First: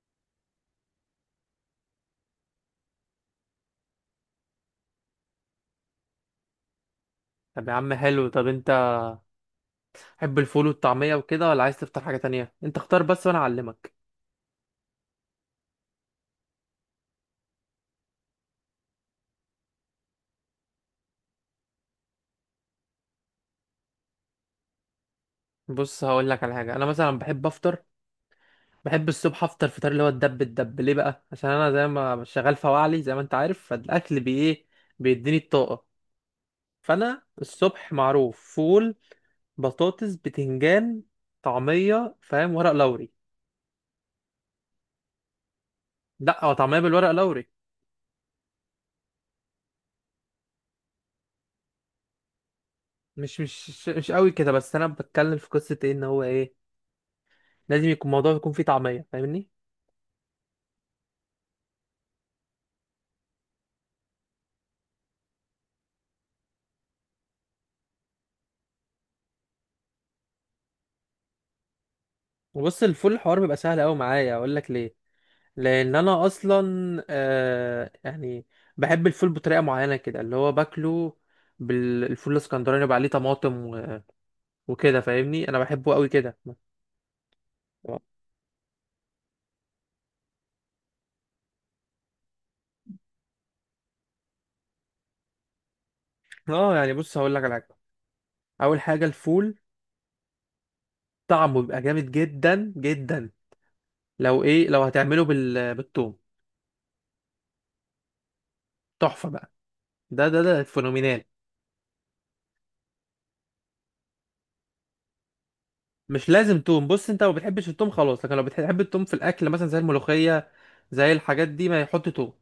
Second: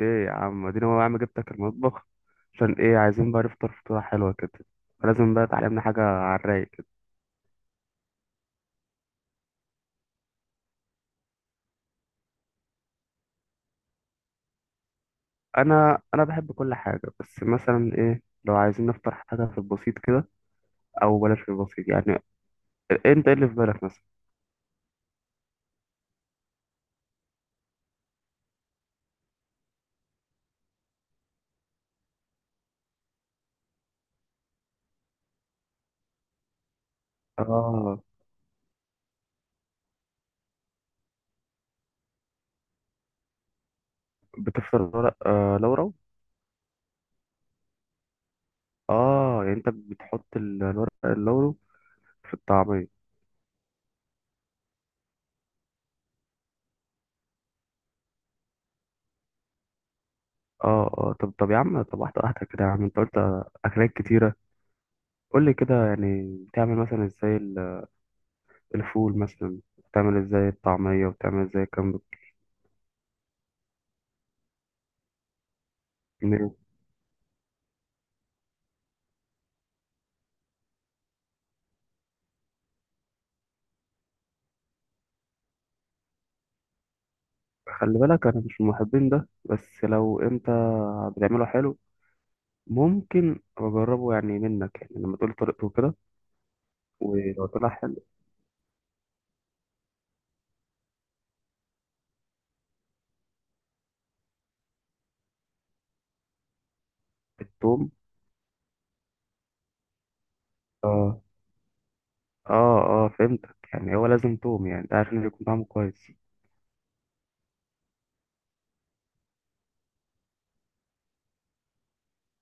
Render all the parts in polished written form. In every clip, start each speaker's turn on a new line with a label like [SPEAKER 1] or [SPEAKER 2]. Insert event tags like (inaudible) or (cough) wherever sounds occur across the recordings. [SPEAKER 1] ايه يا عم اديني، هو يا عم جبتك المطبخ عشان ايه؟ عايزين بقى نفطر فطوره حلوه كده، فلازم بقى تعلمنا حاجه على الرايق كده.
[SPEAKER 2] طب يا عم حلو. طب انت تحب الفول والطعمية وكده، ولا عايز تفطر حاجة تانية؟ انت اختار بس وانا اعلمك.
[SPEAKER 1] انا بحب كل حاجه، بس مثلا ايه، لو عايزين نفطر حاجه في البسيط كده، او بلاش في البسيط يعني، انت ايه اللي في بالك مثلا؟
[SPEAKER 2] بص هقول لك على حاجة. انا مثلا بحب افطر، بحب الصبح افطر فطار اللي هو الدب. ليه بقى؟ عشان انا زي ما شغال فواعلي زي ما انت عارف، فالاكل بي ايه بيديني الطاقة. فانا الصبح
[SPEAKER 1] اه،
[SPEAKER 2] معروف فول، بطاطس، بتنجان، طعمية، فاهم؟ ورق لوري.
[SPEAKER 1] بتفطر ورق آه لورا؟
[SPEAKER 2] لا، هو طعمية بالورق لوري.
[SPEAKER 1] اه يعني انت بتحط الورق اللورو في الطعميه؟
[SPEAKER 2] مش قوي كده، بس انا بتكلم في قصة ايه، ان هو ايه لازم يكون الموضوع يكون فيه طعمية، فاهمني؟
[SPEAKER 1] اه اه، طب يا عم، طب واحده واحده كده يا عم، انت قلت اكلات كتيره، قول لي كده يعني بتعمل مثلا ازاي الفول مثلا، بتعمل ازاي الطعمية، بتعمل ازاي كام
[SPEAKER 2] بص الفول الحوار بيبقى سهل قوي معايا، اقول لك ليه؟ لان انا
[SPEAKER 1] بتجنيه؟
[SPEAKER 2] اصلا، آه يعني بحب الفول بطريقه معينه كده اللي هو باكله. بالفول الاسكندراني يبقى عليه طماطم وكده، فاهمني؟ انا بحبه قوي كده.
[SPEAKER 1] خلي بالك انا مش من محبين ده، بس لو انت بتعمله حلو ممكن اجربه يعني منك، يعني لما تقول طريقته كده،
[SPEAKER 2] اه يعني، بص هقول لك
[SPEAKER 1] ولو
[SPEAKER 2] على حاجه.
[SPEAKER 1] طلع حلو.
[SPEAKER 2] اول حاجه الفول طعمه بيبقى جامد جدا جدا، لو ايه؟ لو هتعمله بالثوم،
[SPEAKER 1] التوم؟
[SPEAKER 2] تحفه بقى. ده
[SPEAKER 1] اه
[SPEAKER 2] فينومينال.
[SPEAKER 1] اه اه، فهمتك، يعني هو لازم توم يعني ده عشان يكون طعمه كويس؟
[SPEAKER 2] مش لازم توم، بص انت لو بتحبش التوم خلاص، لكن لو بتحب التوم في الاكل مثلا زي الملوخيه، زي الحاجات دي، ما يحط توم.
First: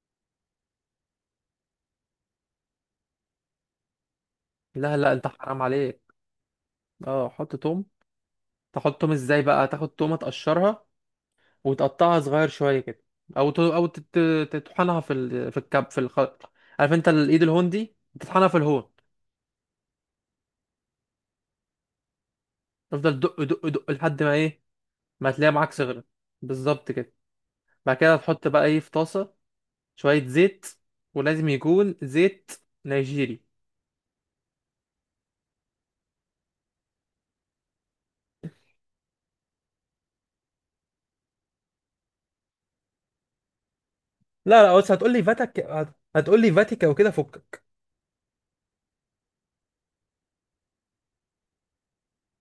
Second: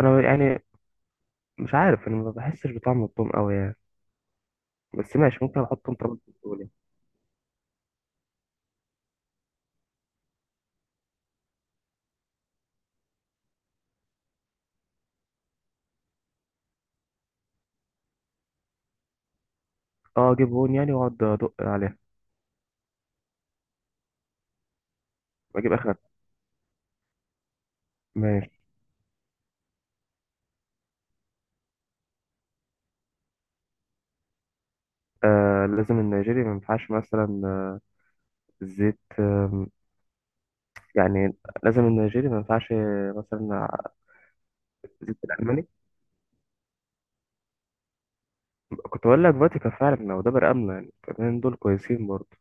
[SPEAKER 1] انا يعني مش عارف، انا ما بحسش بطعم التوم قوي يعني،
[SPEAKER 2] لا لا،
[SPEAKER 1] بس
[SPEAKER 2] انت
[SPEAKER 1] ماشي، ممكن
[SPEAKER 2] حرام
[SPEAKER 1] احط
[SPEAKER 2] عليك.
[SPEAKER 1] مطرب بتقولي.
[SPEAKER 2] اه حط توم. تحط توم ازاي بقى؟ تاخد تومه، تقشرها وتقطعها صغير شويه كده، او ت... او تت... تطحنها في الخلط، عارف انت الايد الهندي؟ تطحنها في الهون.
[SPEAKER 1] اه اجيب هون يعني واقعد ادق عليها؟
[SPEAKER 2] تفضل دق دق دق لحد ما ايه، ما تلاقي معاك
[SPEAKER 1] واجيب اخر.
[SPEAKER 2] صغرت. بالظبط كده. بعد كده تحط
[SPEAKER 1] ماشي.
[SPEAKER 2] بقى ايه؟ في طاسه شويه زيت، ولازم يكون زيت نيجيري.
[SPEAKER 1] آه، لازم النيجيري؟ ما ينفعش مثلا زيت يعني، لازم النيجيري؟ ما ينفعش مثلا
[SPEAKER 2] لا لا، بس هتقول
[SPEAKER 1] زيت
[SPEAKER 2] لي فاتك،
[SPEAKER 1] الألماني؟
[SPEAKER 2] هتقول لي فاتيكا وكده، فكك.
[SPEAKER 1] كنت بقول لك فاتيكا فعلا، وده بقى آمنة، يعني الاتنين دول كويسين برضه.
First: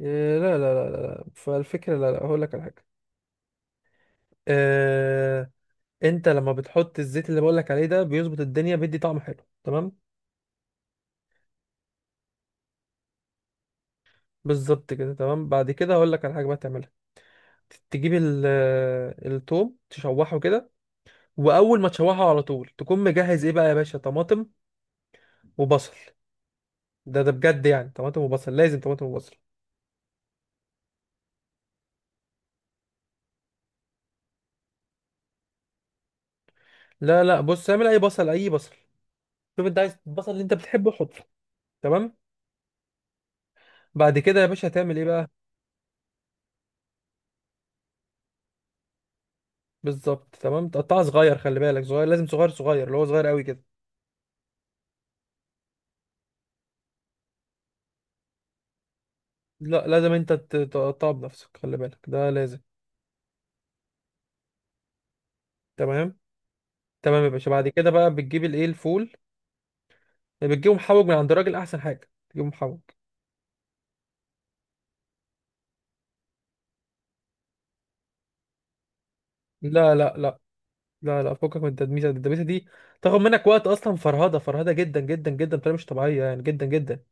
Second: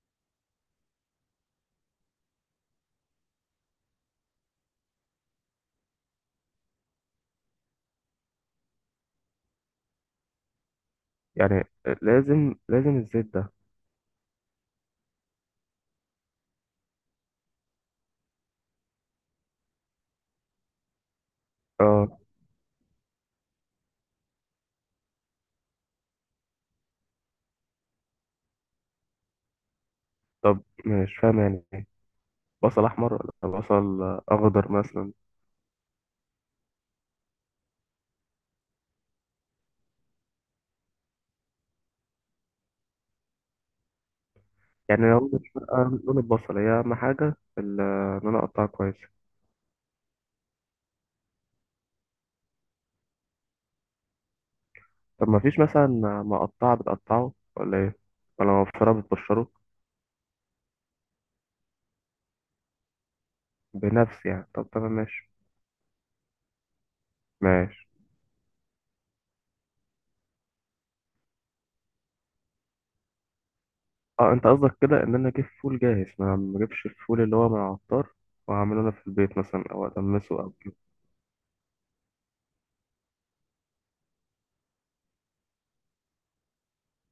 [SPEAKER 2] إيه، لا لا لا لا لا. فالفكرة لا لا هقول لك على حاجة، آه، انت لما بتحط الزيت اللي بقولك عليه ده، بيظبط الدنيا، بيدي طعم حلو تمام.
[SPEAKER 1] يعني لازم الزيت ده؟
[SPEAKER 2] بالظبط كده، تمام. بعد كده هقولك على حاجه بقى تعملها، تجيب التوم تشوحه كده. واول ما
[SPEAKER 1] اه.
[SPEAKER 2] تشوحه على طول تكون مجهز ايه بقى يا باشا؟ طماطم وبصل، ده بجد يعني، طماطم وبصل، لازم طماطم وبصل.
[SPEAKER 1] طب مش فاهم يعني إيه؟ بصل أحمر ولا بصل أخضر مثلا؟
[SPEAKER 2] لا لا، بص اعمل اي بصل اي بصل، شوف انت عايز البصل اللي انت بتحبه حطه، تمام. بعد كده يا باشا هتعمل ايه
[SPEAKER 1] يعني
[SPEAKER 2] بقى؟
[SPEAKER 1] لو مش فارقة لون البصل، هي أهم حاجة إن أنا أقطعه كويس.
[SPEAKER 2] بالظبط تمام، تقطعها صغير، خلي بالك صغير، لازم صغير صغير، اللي هو صغير قوي كده.
[SPEAKER 1] طب ما فيش مثلا مقطعة بتقطعه، ولا إيه، ولا مبشرة بتبشره؟
[SPEAKER 2] لا لازم انت تقطعه بنفسك، خلي بالك ده لازم.
[SPEAKER 1] بنفس، يعني طب تمام، ماشي.
[SPEAKER 2] تمام. تمام يا باشا، بعد
[SPEAKER 1] ماشي.
[SPEAKER 2] كده بقى بتجيب الايه الفول، بتجيبه محوج من عند الراجل، احسن حاجه تجيبه محوج.
[SPEAKER 1] اه انت قصدك كده ان انا اجيب فول جاهز، ما اجيبش الفول اللي هو من العطار واعمله انا في البيت مثلا، او
[SPEAKER 2] لا لا لا
[SPEAKER 1] ادمسه، او أجيبه.
[SPEAKER 2] لا لا، فكك من التدميسه دي، التدميسه دي تاخد منك وقت اصلا، فرهده، فرهده جدا جدا جدا بطريقه مش طبيعيه، يعني جدا جدا.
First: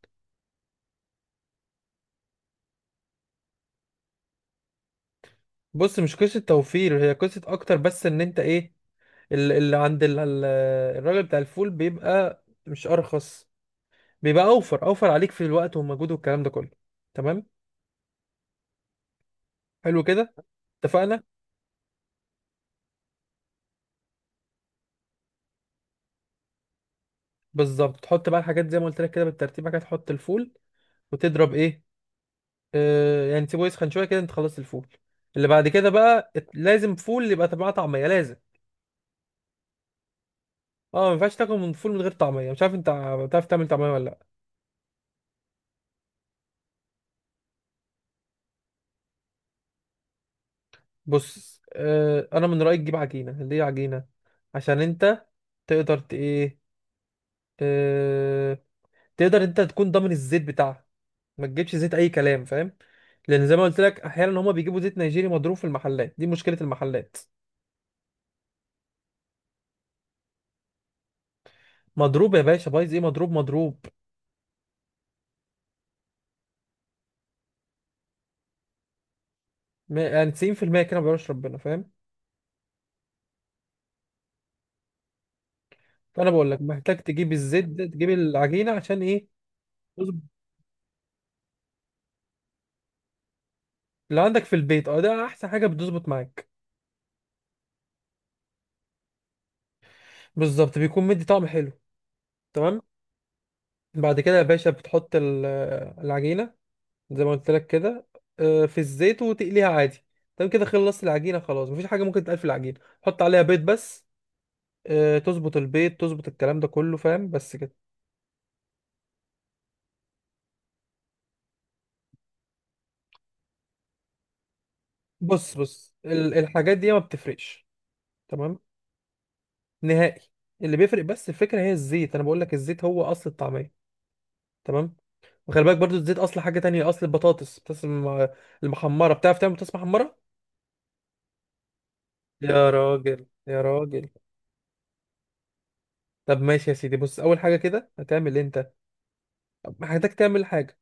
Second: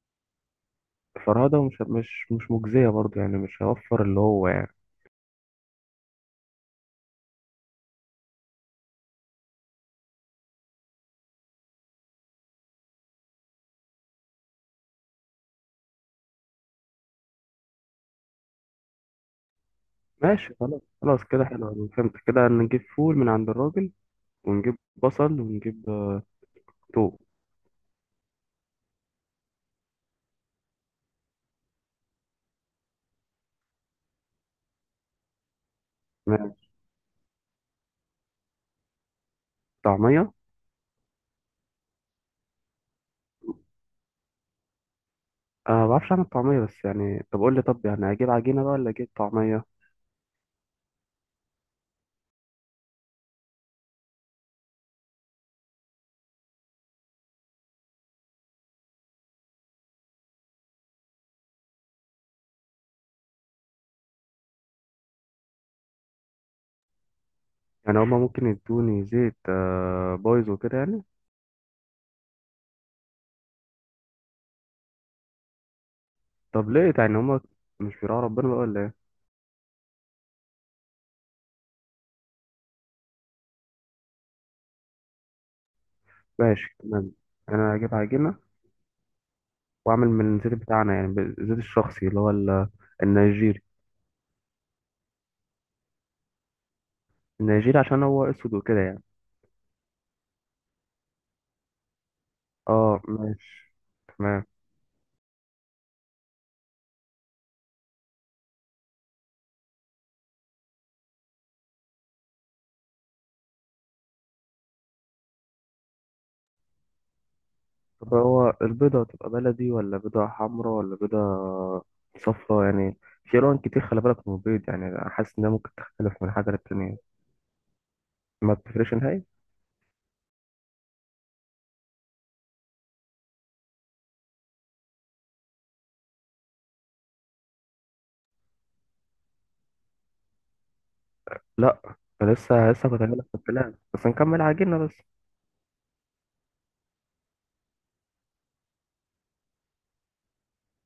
[SPEAKER 1] فرهده؟ مش مجزيه برضه يعني؟ مش هوفر اللي هو يعني.
[SPEAKER 2] بص مش قصه توفير، هي قصه اكتر بس، ان انت ايه، اللي عند الراجل بتاع الفول بيبقى مش ارخص، بيبقى اوفر، اوفر عليك في الوقت والمجهود والكلام ده كله. تمام، حلو كده،
[SPEAKER 1] ماشي، خلاص
[SPEAKER 2] اتفقنا.
[SPEAKER 1] خلاص كده، حلو أوي. فهمت كده، نجيب فول من عند الراجل، ونجيب بصل، ونجيب توم.
[SPEAKER 2] بالظبط، تحط بقى الحاجات زي ما قلت لك كده بالترتيب. بعد كده تحط الفول وتضرب ايه، آه يعني تسيبه يسخن شويه كده، انت خلصت الفول. اللي بعد كده بقى
[SPEAKER 1] ماشي.
[SPEAKER 2] لازم فول يبقى طبعا، طعميه لازم.
[SPEAKER 1] طعميه.
[SPEAKER 2] اه ما ينفعش تاكل من فول من غير طعميه، مش عارف انت بتعرف تعمل طعميه ولا لا؟
[SPEAKER 1] انا ما بعرفش اعمل طعميه، بس يعني طب قول لي، طب يعني اجيب عجينه بقى ولا اجيب طعميه؟
[SPEAKER 2] بص آه، انا من رايي تجيب عجينه، ليه عجينه؟ عشان انت تقدر ايه، آه، تقدر انت تكون ضامن الزيت بتاعها، ما تجيبش زيت اي كلام، فاهم؟ لان زي ما قلت لك احيانا هما بيجيبوا زيت نيجيري مضروب في المحلات، دي مشكله المحلات.
[SPEAKER 1] يعني هما ممكن يدوني زيت بايظ وكده يعني؟
[SPEAKER 2] مضروب يا باشا، بايظ ايه، مضروب مضروب.
[SPEAKER 1] طب ليه يعني هما مش بيراعوا ربنا بقى ولا إيه؟
[SPEAKER 2] يعني 90% كده ما بيعرفش ربنا، فاهم؟ فانا بقول لك
[SPEAKER 1] ماشي
[SPEAKER 2] محتاج
[SPEAKER 1] تمام،
[SPEAKER 2] تجيب الزيت
[SPEAKER 1] انا
[SPEAKER 2] ده،
[SPEAKER 1] هجيب
[SPEAKER 2] تجيب
[SPEAKER 1] عجينه
[SPEAKER 2] العجينه عشان ايه؟
[SPEAKER 1] واعمل
[SPEAKER 2] تظبط.
[SPEAKER 1] من الزيت بتاعنا، يعني بالزيت الشخصي اللي هو النيجيري.
[SPEAKER 2] اللي عندك في البيت اه، ده احسن حاجه بتظبط معاك.
[SPEAKER 1] النيجيري عشان هو اسود وكده يعني.
[SPEAKER 2] بالظبط بيكون مدي طعم حلو، تمام.
[SPEAKER 1] اه ماشي،
[SPEAKER 2] بعد كده
[SPEAKER 1] تمام.
[SPEAKER 2] يا باشا بتحط العجينه زي ما قلت لك كده، آه، في الزيت وتقليها عادي. تمام كده خلصت العجينه، خلاص مفيش حاجه ممكن تتقال في العجينه، حط عليها بيض بس، آه، تظبط البيض تظبط الكلام ده كله، فاهم؟ بس كده.
[SPEAKER 1] طب هو البيضه تبقى بلدي، ولا بيضه حمراء، ولا بيضه صفراء يعني؟ في الوان كتير، خلي بالك من البيض يعني، أنا حاسس انها
[SPEAKER 2] بص
[SPEAKER 1] ممكن
[SPEAKER 2] بص
[SPEAKER 1] تختلف من حاجه
[SPEAKER 2] الحاجات دي ما
[SPEAKER 1] للتانيه.
[SPEAKER 2] بتفرقش،
[SPEAKER 1] ما
[SPEAKER 2] تمام،
[SPEAKER 1] بتفرقش نهائي؟
[SPEAKER 2] نهائي. اللي بيفرق بس الفكره هي الزيت، انا بقول لك الزيت هو اصل الطعميه، تمام. وخلي بالك برضو الزيت اصل حاجه تانية، اصل البطاطس، بطاطس المحمره، بتعرف تعمل بطاطس محمره؟
[SPEAKER 1] لا، أنا لسه
[SPEAKER 2] يا
[SPEAKER 1] لسه كنت هجيلك
[SPEAKER 2] راجل،
[SPEAKER 1] في
[SPEAKER 2] يا
[SPEAKER 1] الكلام، بس
[SPEAKER 2] راجل.
[SPEAKER 1] نكمل عجينه بس.
[SPEAKER 2] طب ماشي يا سيدي، بص اول حاجه كده هتعمل انت، محتاج تعمل حاجه،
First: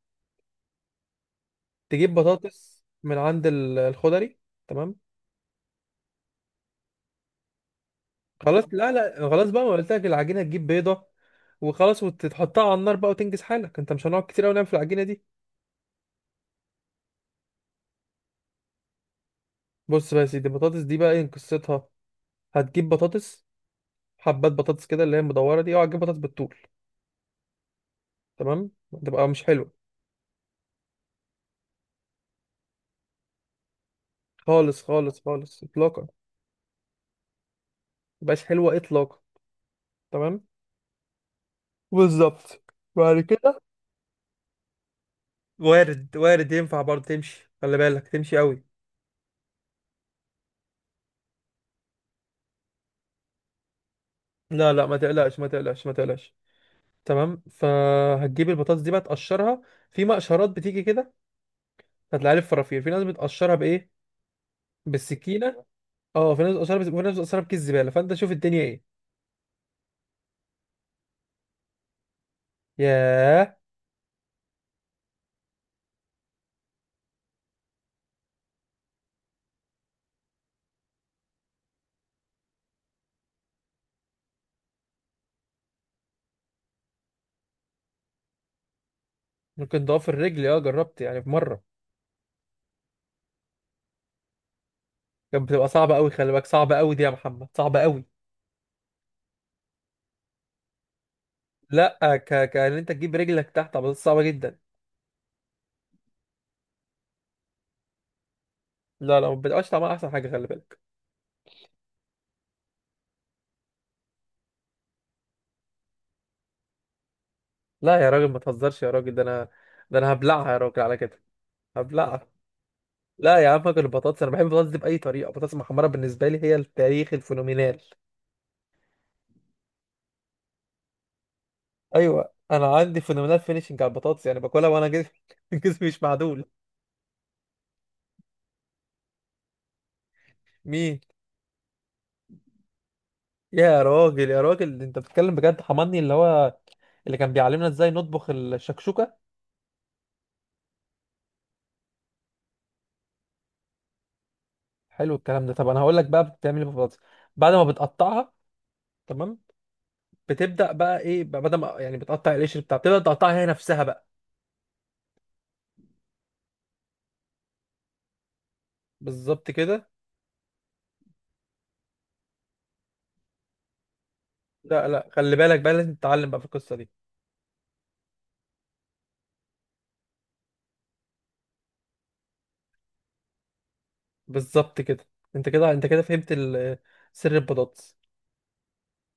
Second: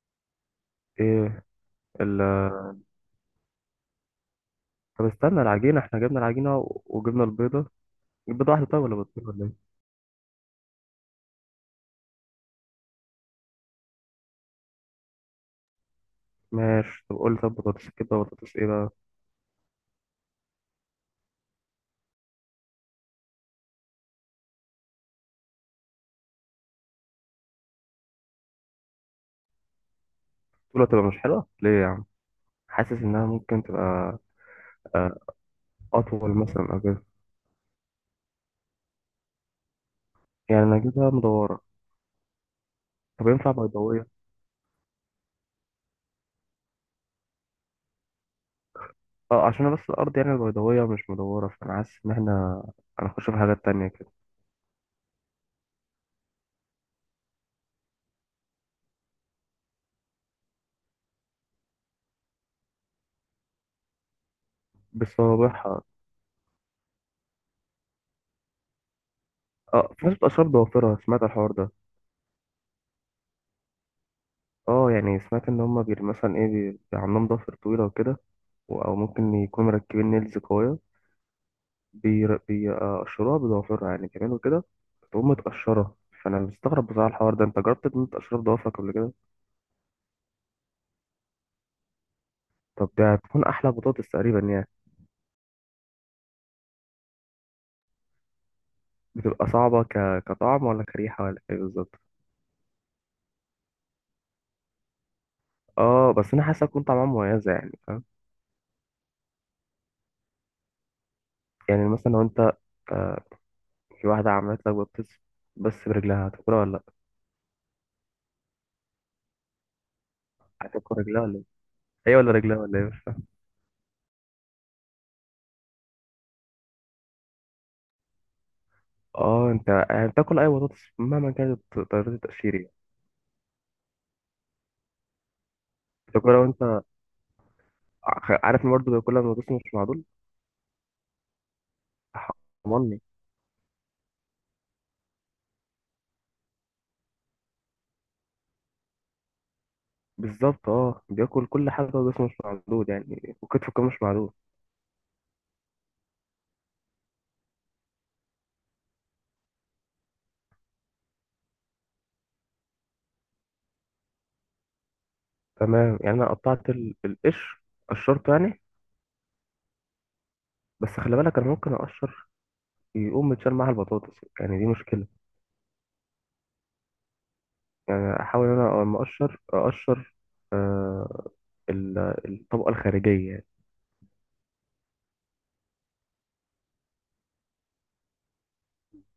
[SPEAKER 1] ايه
[SPEAKER 2] تجيب
[SPEAKER 1] ال.
[SPEAKER 2] بطاطس من عند الخضري، تمام.
[SPEAKER 1] طب استنى العجينه، احنا جبنا العجينه وجبنا البيضه، البيضه
[SPEAKER 2] خلاص
[SPEAKER 1] واحده طيب
[SPEAKER 2] لا
[SPEAKER 1] ولا بيضتين،
[SPEAKER 2] لا،
[SPEAKER 1] ولا
[SPEAKER 2] خلاص بقى ما
[SPEAKER 1] إيه؟
[SPEAKER 2] قلت لك العجينه تجيب بيضه وخلاص، وتحطها على النار بقى وتنجز حالك، انت مش هنقعد كتير قوي نعمل في العجينه دي.
[SPEAKER 1] ماشي، طب قول لي، طب بطاطس كده، بطاطس ايه بقى؟
[SPEAKER 2] بص بقى يا سيدي، البطاطس دي بقى ايه قصتها، هتجيب بطاطس، حبات بطاطس كده اللي هي المدوره دي، اوعى تجيب بطاطس بالطول، تمام، تبقى مش حلوه.
[SPEAKER 1] بتقول هتبقى مش حلوه ليه يا عم؟ حاسس انها ممكن تبقى
[SPEAKER 2] خالص
[SPEAKER 1] آه،
[SPEAKER 2] خالص خالص اطلاقا،
[SPEAKER 1] اطول مثلا او كده.
[SPEAKER 2] مبقاش حلوه اطلاقا، تمام.
[SPEAKER 1] يعني انا اجيبها مدوره؟
[SPEAKER 2] بالظبط. بعد
[SPEAKER 1] طب ينفع
[SPEAKER 2] كده
[SPEAKER 1] بيضاويه؟
[SPEAKER 2] وارد وارد، ينفع برضه تمشي، خلي بالك تمشي قوي.
[SPEAKER 1] اه، عشان أنا بس الارض، يعني البيضاويه مش مدوره، فانا حاسس ان احنا هنخش في حاجات تانية كده.
[SPEAKER 2] لا لا، ما تقلقش، ما تقلقش، ما تقلقش. تمام، فهتجيب البطاطس دي بقى تقشرها. في مقشرات بتيجي كده، هتلاقيها لي في فرافير. في ناس بتقشرها بايه؟ بالسكينه.
[SPEAKER 1] بصوابعها؟
[SPEAKER 2] اه في ناس بتقشرها وفي ناس بتقشرها بكيس زباله، فانت شوف الدنيا ايه.
[SPEAKER 1] اه، في ناس بتبقى شرب ضوافرها، سمعت الحوار ده؟
[SPEAKER 2] ياه.
[SPEAKER 1] اه يعني، سمعت ان هما بي مثلا ايه، بي عندهم ضوافر طويله وكده، او ممكن يكونوا مركبين نيلز قويه، بيقشروها بضوافرها يعني كمان وكده، بتقوم متقشرة. فأنا مستغرب بصراحة الحوار ده، أنت جربت إن أنت تقشرها بضوافرك قبل كده؟
[SPEAKER 2] ممكن ضعف الرجل، اه جربت يعني في مره.
[SPEAKER 1] طب ده هتكون أحلى بطاطس تقريبا يعني.
[SPEAKER 2] كانت بتبقى صعبة قوي، خلي بالك صعبة قوي دي يا محمد، صعبة قوي.
[SPEAKER 1] بتبقى صعبة كطعم، ولا كريحة، ولا إيه بالظبط؟
[SPEAKER 2] لا، ك، ان انت تجيب رجلك تحت عملية صعبة جدا.
[SPEAKER 1] آه، بس أنا حاسة تكون طعمها مميزة يعني، فاهم؟
[SPEAKER 2] لا لا، ما بتبقاش طعمها احسن حاجة، خلي بالك.
[SPEAKER 1] يعني مثلا لو أنت آه، في واحدة عملت لك بطاطس بس برجلها، هتاكلها ولا لأ؟
[SPEAKER 2] لا يا راجل ما تهزرش يا راجل، ده انا هبلعها يا راجل
[SPEAKER 1] هتاكل
[SPEAKER 2] على
[SPEAKER 1] رجلها
[SPEAKER 2] كده،
[SPEAKER 1] ولا إيه؟ هي
[SPEAKER 2] هبلعها.
[SPEAKER 1] ولا رجلها ولا إيه؟ مش فاهم.
[SPEAKER 2] لا يا عم فاكر، البطاطس انا بحب البطاطس دي بأي طريقة، البطاطس المحمرة بالنسبة لي هي التاريخ الفينومينال.
[SPEAKER 1] آه، أنت يعني بتاكل أي بطاطس مهما كانت طريقة
[SPEAKER 2] ايوه،
[SPEAKER 1] التقشير يعني؟
[SPEAKER 2] انا عندي فينومينال فينيشنج على البطاطس، يعني باكلها وانا جسمي (laughs) جسمي مش
[SPEAKER 1] بتاكلها
[SPEAKER 2] معدول.
[SPEAKER 1] وأنت عارف إن برضه بياكلها من بطاطس مش معدول؟
[SPEAKER 2] مين؟
[SPEAKER 1] حرمني.
[SPEAKER 2] يا راجل يا راجل، انت بتتكلم بجد؟ حماني اللي هو اللي كان بيعلمنا ازاي نطبخ الشكشوكة.
[SPEAKER 1] بالظبط، اه بياكل كل حاجة وجسمه مش معدود يعني، وكتفه كمان مش معدود.
[SPEAKER 2] حلو الكلام ده، طب انا هقول لك بقى بتعمل ايه بالبطاطس بعد ما بتقطعها. تمام، بتبدا بقى ايه بقى، بدل ما يعني بتقطع القشر بتاع، بتبدا تقطعها هي نفسها بقى.
[SPEAKER 1] تمام، يعني أنا قطعت القشر، قشرته يعني.
[SPEAKER 2] بالظبط كده.
[SPEAKER 1] بس خلي بالك، أنا ممكن أقشر يقوم متشال معاها البطاطس يعني، دي
[SPEAKER 2] لا
[SPEAKER 1] مشكلة.
[SPEAKER 2] لا خلي بالك بقى لازم تتعلم بقى في القصه دي.
[SPEAKER 1] يعني أحاول إن أنا لما أقشر أقشر آه ال- الطبقة الخارجية يعني.
[SPEAKER 2] بالظبط كده، انت كده فهمت سر البطاطس.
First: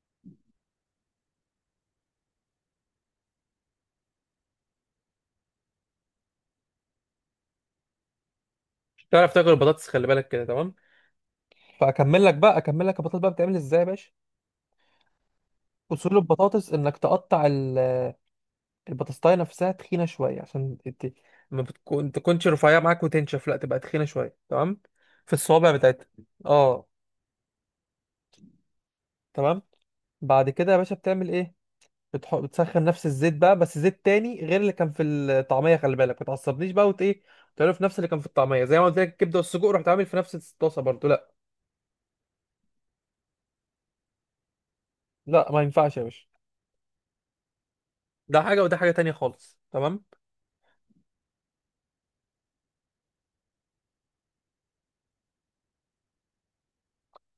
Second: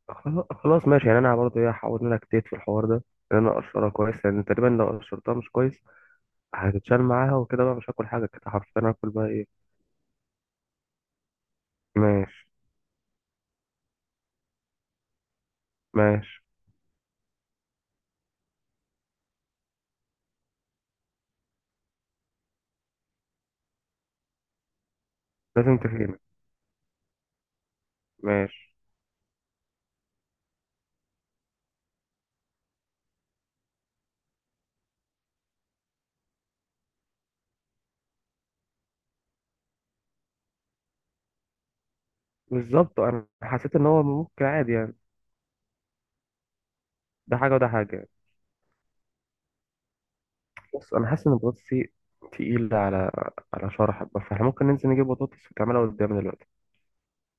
[SPEAKER 1] خلاص خلاص. يعني أنا برضه إيه، هحاول إن أنا أجتهد في الحوار ده، إن أنا أقشرها كويس، لأن تقريبا لو قشرتها مش كويس هتتشال معاها وكده، بقى مش هاكل حاجة كده حرفيا،
[SPEAKER 2] مش
[SPEAKER 1] هاكل بقى
[SPEAKER 2] تعرف
[SPEAKER 1] إيه.
[SPEAKER 2] تاكل البطاطس، خلي بالك كده، تمام. فاكمل لك
[SPEAKER 1] ماشي.
[SPEAKER 2] بقى اكمل لك البطاطس بقى، بتعمل ازاي يا باشا؟ اصول
[SPEAKER 1] ماشي،
[SPEAKER 2] البطاطس انك تقطع البطاطاية نفسها تخينة شوية، عشان ما بتكون تكونش رفيعة معاك وتنشف، لا تبقى تخينة شوية، تمام، في الصوابع
[SPEAKER 1] لازم
[SPEAKER 2] بتاعتها.
[SPEAKER 1] تفهمني.
[SPEAKER 2] اه،
[SPEAKER 1] ماشي.
[SPEAKER 2] تمام. بعد كده يا باشا بتعمل ايه؟ بتسخن نفس الزيت بقى، بس زيت تاني غير اللي كان في الطعمية، خلي بالك ما تعصبنيش بقى، ايه تعمله في نفس اللي كان في الطعمية زي ما قلت لك الكبدة والسجق، رحت عامل في نفس الطاسة برضو، لا.
[SPEAKER 1] بالظبط، انا حسيت ان هو ممكن عادي يعني،
[SPEAKER 2] لا ما ينفعش يا باشا،
[SPEAKER 1] ده حاجه وده حاجه.
[SPEAKER 2] ده حاجة وده حاجة تانية خالص، تمام.
[SPEAKER 1] بس انا حاسس ان البطاطس دي تقيلة على على شرحك، بس احنا ممكن ننزل نجيب بطاطس وتعملها قدامي دلوقتي.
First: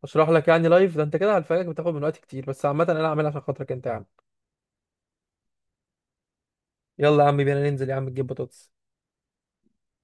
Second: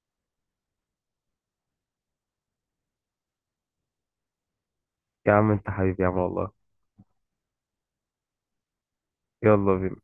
[SPEAKER 2] اشرح لك يعني لايف ده، انت كده هتفاجئك، بتاخد من وقت كتير، بس عامة انا هعملها عشان خاطرك انت يا عم.
[SPEAKER 1] يا عم انت حبيبي يا عم والله.
[SPEAKER 2] يلا يا عم بينا ننزل يا عم نجيب بطاطس.
[SPEAKER 1] يلا بينا.